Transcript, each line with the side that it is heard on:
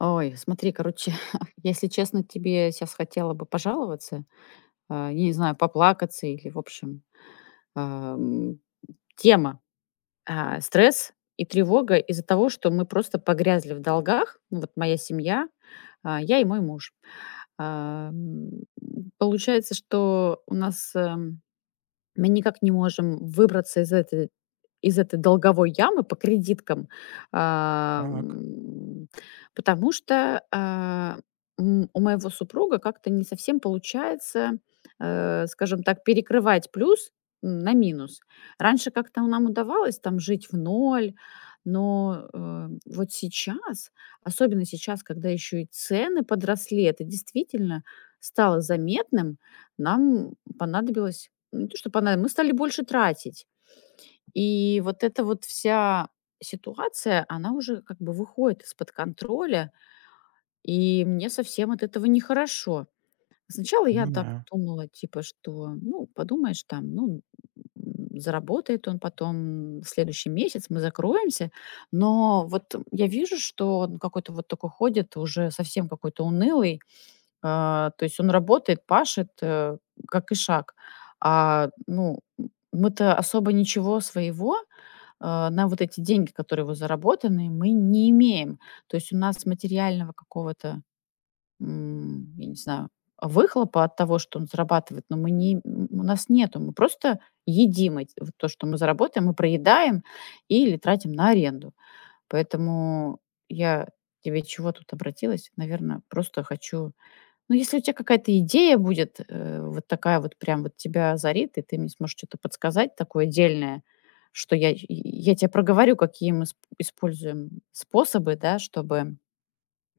left: Ой, смотри, короче, если честно, тебе сейчас хотела бы пожаловаться, я не знаю, поплакаться или, в общем, ам, тема стресс и тревога из-за того, что мы просто погрязли в долгах. Ну, вот моя семья, я и мой муж. Ам, Получается, что у нас эм, мы никак не можем выбраться из этой долговой ямы по кредиткам,
right: Так,
left: ам, потому что, у моего супруга как-то не совсем получается, скажем так, перекрывать плюс, на минус. Раньше как-то нам удавалось там жить в ноль, но, вот сейчас, особенно сейчас, когда еще и цены подросли, это действительно стало заметным. Нам понадобилось не то чтобы она, мы стали больше тратить. И вот эта вот вся ситуация, она уже как бы выходит из-под контроля, и мне совсем от этого нехорошо. Сначала я так
right: понимаю.
left: думала, типа, что, ну, подумаешь, там, ну, заработает он потом в следующий месяц, мы закроемся. Но вот я вижу, что он какой-то вот такой ходит, уже совсем какой-то унылый, то есть он работает, пашет, как и шаг. А, ну, мы-то особо ничего своего, на вот эти деньги, которые его заработаны, мы не имеем. То есть у нас материального какого-то, я не знаю, выхлопа от того, что он зарабатывает, но мы не, у нас нету. Мы просто едим эти, вот то, что мы заработаем, мы проедаем или тратим на аренду. Поэтому я тебе чего тут обратилась? Наверное, просто хочу, ну, если у тебя какая-то идея будет, вот такая вот прям вот тебя озарит, и ты мне сможешь что то подсказать такое дельное, что я тебе проговорю, какие мы сп используем способы, да, чтобы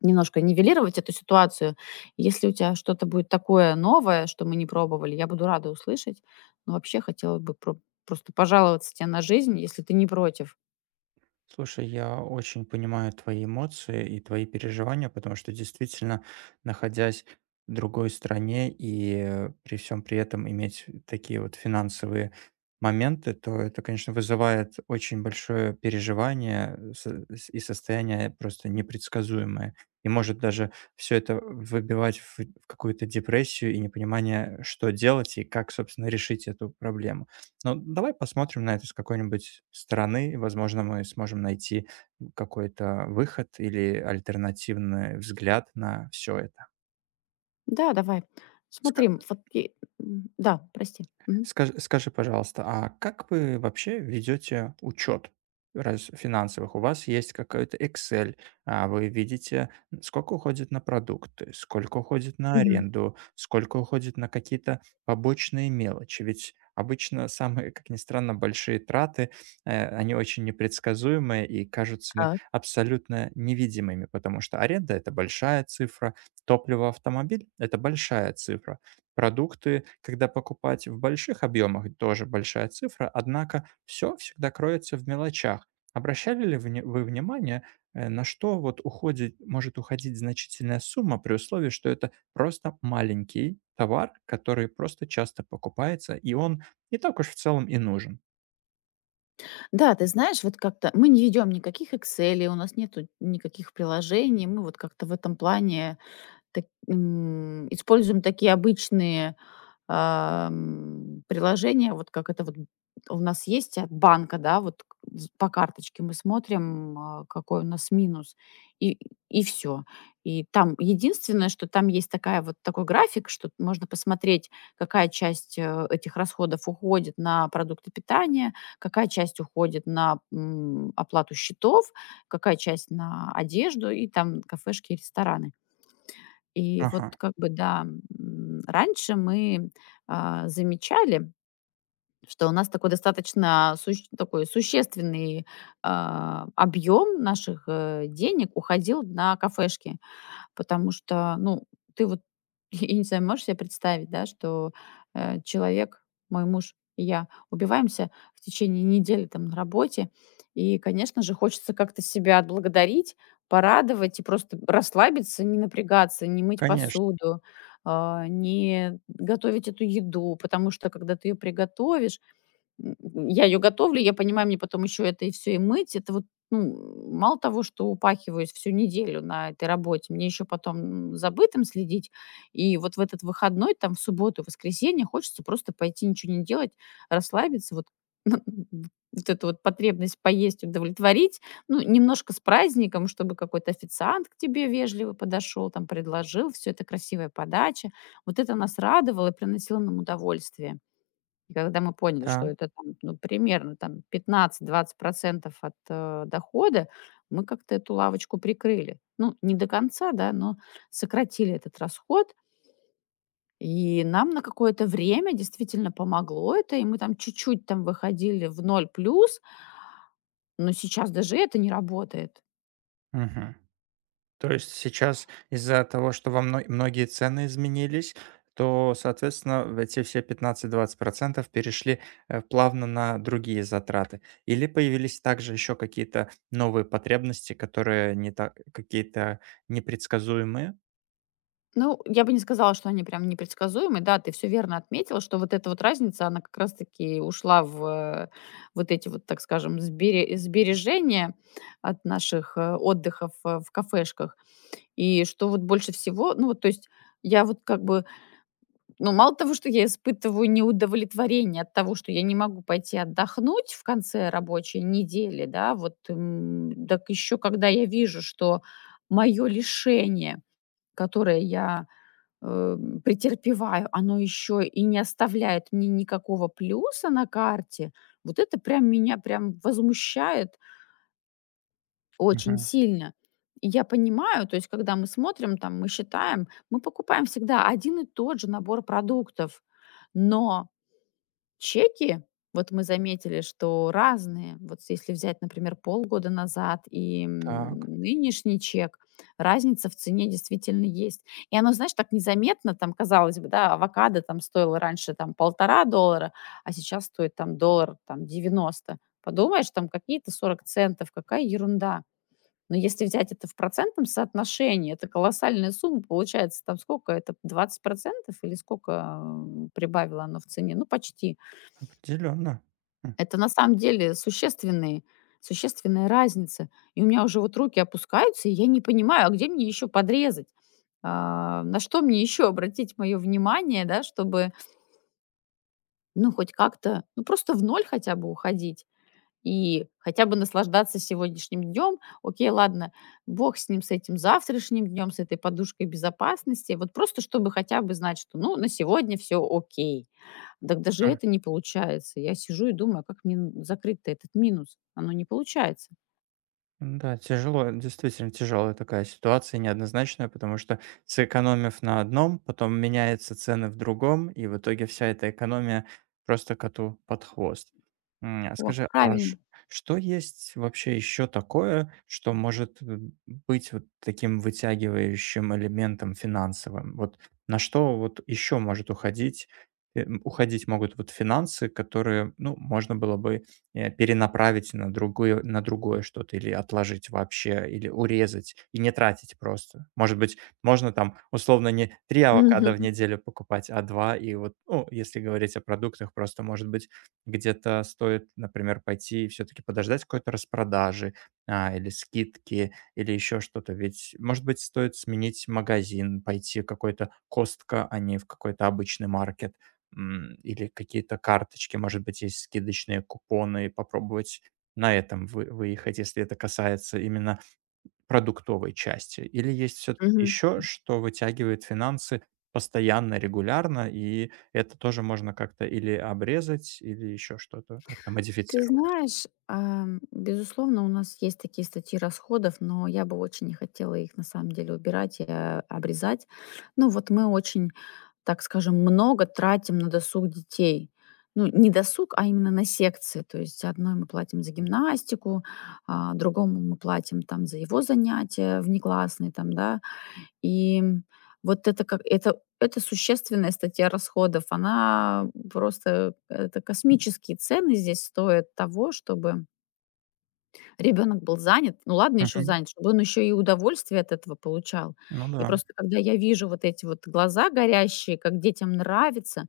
left: немножко нивелировать эту ситуацию. Если у тебя что-то будет такое новое, что мы не пробовали, я буду рада услышать. Но вообще хотела бы просто пожаловаться тебе на жизнь, если ты не против.
right: Слушай, я очень понимаю твои эмоции и твои переживания, потому что действительно, находясь в другой стране и при всем при этом иметь такие вот финансовые моменты, то это, конечно, вызывает очень большое переживание и состояние просто непредсказуемое. И может даже все это выбивать в какую-то депрессию и непонимание, что делать и как, собственно, решить эту проблему. Ну, давай посмотрим на это с какой-нибудь стороны. Возможно, мы сможем найти какой-то выход или альтернативный взгляд на все это.
left: Да, давай. Смотри, вот и да, прости. Мгм.
right: Скажи, пожалуйста, а как вы вообще ведете учет раз финансовых? У вас есть какой-то Excel, вы видите, сколько уходит на продукты, сколько уходит на
left: Мгм.
right: аренду, сколько уходит на какие-то побочные мелочи. Ведь обычно самые, как ни странно, большие траты, они очень непредсказуемые и кажутся
left: А
right: абсолютно невидимыми, потому что аренда — это большая цифра, топливо, автомобиль — это большая цифра. Продукты, когда покупать в больших объемах, тоже большая цифра, однако все всегда кроется в мелочах. Обращали ли вы внимание, на что вот уходит, может уходить значительная сумма при условии, что это просто маленький товар, который просто часто покупается, и он не так уж в целом и нужен?
left: Да, ты знаешь, вот как-то мы не ведем никаких «Экселей», у нас нету никаких приложений. Мы вот как-то в этом плане так используем такие обычные приложения, вот как это вот у нас есть от банка, да, вот по карточке мы смотрим, какой у нас минус, и, и все. И там единственное, что там есть такая вот такой график, что можно посмотреть, какая часть этих расходов уходит на продукты питания, какая часть уходит на оплату счетов, какая часть на одежду и там кафешки и рестораны. И
right: Ага,
left: вот как бы, да, раньше мы, замечали, что у нас такой достаточно суще такой существенный, объем наших, денег уходил на кафешки. Потому что, ну, ты вот, я не знаю, можешь себе представить, да, что человек, мой муж и я убиваемся в течение недели там на работе, и, конечно же, хочется как-то себя отблагодарить, порадовать и просто расслабиться, не напрягаться, не мыть
right: конечно.
left: посуду, не готовить эту еду, потому что когда ты ее приготовишь… я ее готовлю, я понимаю, мне потом еще это и все и мыть. Это вот, ну, мало того, что упахиваюсь всю неделю на этой работе, мне еще потом за бытом следить. И вот в этот выходной, там, в субботу, воскресенье хочется просто пойти ничего не делать, расслабиться, вот вот эту вот потребность поесть удовлетворить. Ну, немножко с праздником, чтобы какой-то официант к тебе вежливо подошел, там, предложил. Все это красивая подача. Вот это нас радовало и приносило нам удовольствие. И когда мы поняли, что
right: Да.
left: это там, ну, примерно там 15-20 от, дохода, мы как-то эту лавочку прикрыли. Ну, не до конца, да, но сократили этот расход. И нам на какое-то время действительно помогло это, и мы там чуть-чуть там выходили в ноль плюс, но сейчас даже это не работает.
right: Мгм. То есть сейчас из-за того, что во многие цены изменились, то, соответственно, в эти все 15-20% перешли, плавно на другие затраты. Или появились также еще какие-то новые потребности, которые не так какие-то непредсказуемые?
left: Ну, я бы не сказала, что они прям непредсказуемы. Да, ты все верно отметила, что вот эта вот разница, она как раз таки ушла в, э, вот эти вот, так скажем, сбережения от наших, отдыхов, в кафешках. И что вот больше всего, ну, вот то есть я вот как бы, ну, мало того, что я испытываю неудовлетворение от того, что я не могу пойти отдохнуть в конце рабочей недели, да, вот, так еще когда я вижу, что мое лишение, которое я э, претерпеваю, оно еще и не оставляет мне никакого плюса на карте, вот это прям меня прям возмущает очень
right: Мгм.
left: сильно. И я понимаю, то есть когда мы смотрим, там, мы считаем, мы покупаем всегда один и тот же набор продуктов, но чеки, вот мы заметили, что разные. Вот если взять, например, полгода назад и
right: Так,
left: нынешний чек, разница в цене действительно есть. И оно, знаешь, так незаметно, там, казалось бы, да, авокадо там стоило раньше там 1,5 доллара, а сейчас стоит там доллар там 90. Подумаешь, там какие-то 40 центов, какая ерунда. Но если взять это в процентном соотношении, это колоссальная сумма, получается, там сколько это, 20% или сколько прибавило оно в цене? Ну, почти.
right: определенно. Хм.
left: Это на самом деле существенные разницы. И у меня уже вот руки опускаются, и я не понимаю, а где мне еще подрезать? А, на что мне еще обратить мое внимание, да, чтобы, ну, хоть как-то, ну, просто в ноль хотя бы уходить и хотя бы наслаждаться сегодняшним днем. Окей, ладно, бог с ним, с этим завтрашним днем, с этой подушкой безопасности. Вот просто чтобы хотя бы знать, что, ну, на сегодня все окей. Дак даже это не получается. Я сижу и думаю, а как мне н закрыть-то этот минус? Оно не получается.
right: Да, тяжело, действительно тяжелая такая ситуация, неоднозначная, потому что, сэкономив на одном, потом меняются цены в другом, и в итоге вся эта экономия просто коту под хвост.
left: Во,
right: Скажи,
left: правильно.
right: что есть вообще еще такое, что может быть вот таким вытягивающим элементом финансовым? Вот на что вот еще может уходить, уходить могут вот финансы, которые, ну, можно было бы перенаправить на другое что-то или отложить вообще, или урезать и не тратить просто. Может быть, можно там условно не 3 авокадо
left: Мгм,
right: в неделю покупать, а два. И вот, ну, если говорить о продуктах, просто, может быть, где-то стоит, например, пойти и все-таки подождать какой-то распродажи, или скидки, или еще что-то. Ведь, может быть, стоит сменить магазин, пойти в какой-то костка, а не в какой-то обычный маркет. Или какие-то карточки, может быть, есть скидочные купоны, попробовать на этом вы выехать, если это касается именно продуктовой части. Или есть все таки
left: мгм.
right: еще, что вытягивает финансы постоянно, регулярно, и это тоже можно как-то или обрезать, или еще что-то как-то
left: Ты
right: модифицировать?
left: знаешь, безусловно, у нас есть такие статьи расходов, но я бы очень не хотела их на самом деле убирать и, обрезать. Ну, вот мы очень, так скажем, много тратим на досуг детей. Ну, не досуг, а именно на секции. То есть одной мы платим за гимнастику, а другому мы платим там за его занятия внеклассные там, да. И вот это, как это существенная статья расходов. Она просто это космические цены здесь стоят того, чтобы ребенок был занят. Ну ладно, еще
right: Мгм.
left: занят, чтобы он еще и удовольствие от этого получал.
right: Ну
left: И
right: да.
left: просто когда я вижу вот эти вот глаза горящие, как детям нравится,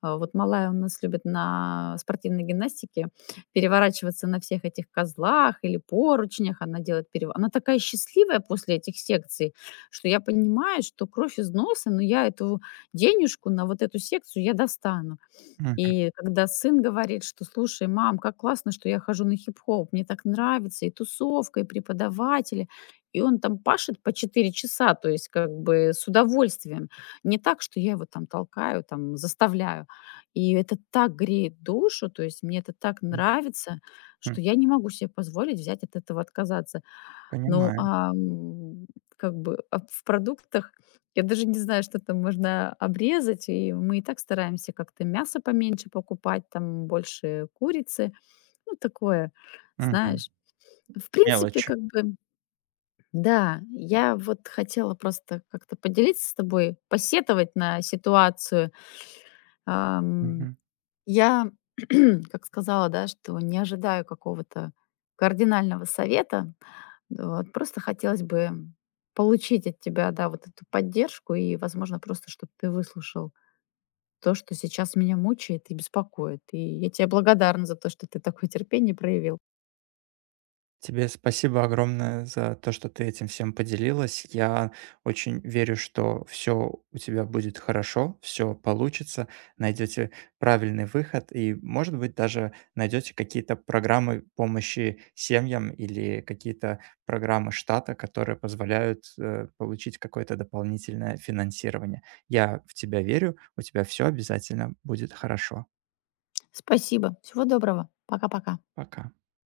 left: вот малая у нас любит на спортивной гимнастике переворачиваться на всех этих козлах или поручнях. Она делает перева она такая счастливая после этих секций, что я понимаю, что кровь из носа, но я эту денежку на вот эту секцию я достану.
right: Мгм.
left: И когда сын говорит, что: «Слушай, мам, как классно, что я хожу на хип-хоп, мне так нравится, и тусовка, и преподаватели». И он там пашет по 4 часа, то есть как бы с удовольствием. Не так, что я его там толкаю, там заставляю. И это так греет душу, то есть мне это так нравится,
right: М.
left: что я не могу себе позволить взять от этого отказаться. Ну,
right: Понимаю.
left: как бы, в продуктах я даже не знаю, что там можно обрезать, и мы и так стараемся как-то мясо поменьше покупать, там больше курицы, ну, такое,
right: Мгм.
left: знаешь. В принципе,
right: Мелочи.
left: как бы, да, я вот хотела просто как-то поделиться с тобой, посетовать на ситуацию,
right: Мгм.
left: я, как сказала, да, что не ожидаю какого-то кардинального совета. Вот. Просто хотелось бы получить от тебя, да, вот эту поддержку и, возможно, просто, чтобы ты выслушал то, что сейчас меня мучает и беспокоит. И я тебе благодарна за то, что ты такое терпение проявил.
right: Тебе спасибо огромное за то, что ты этим всем поделилась. Я очень верю, что все у тебя будет хорошо, все получится, найдете правильный выход и, может быть, даже найдете какие-то программы помощи семьям или какие-то программы штата, которые позволяют получить какое-то дополнительное финансирование. Я в тебя верю, у тебя все обязательно будет хорошо.
left: Спасибо. Всего доброго. Пока-пока.
right: Пока.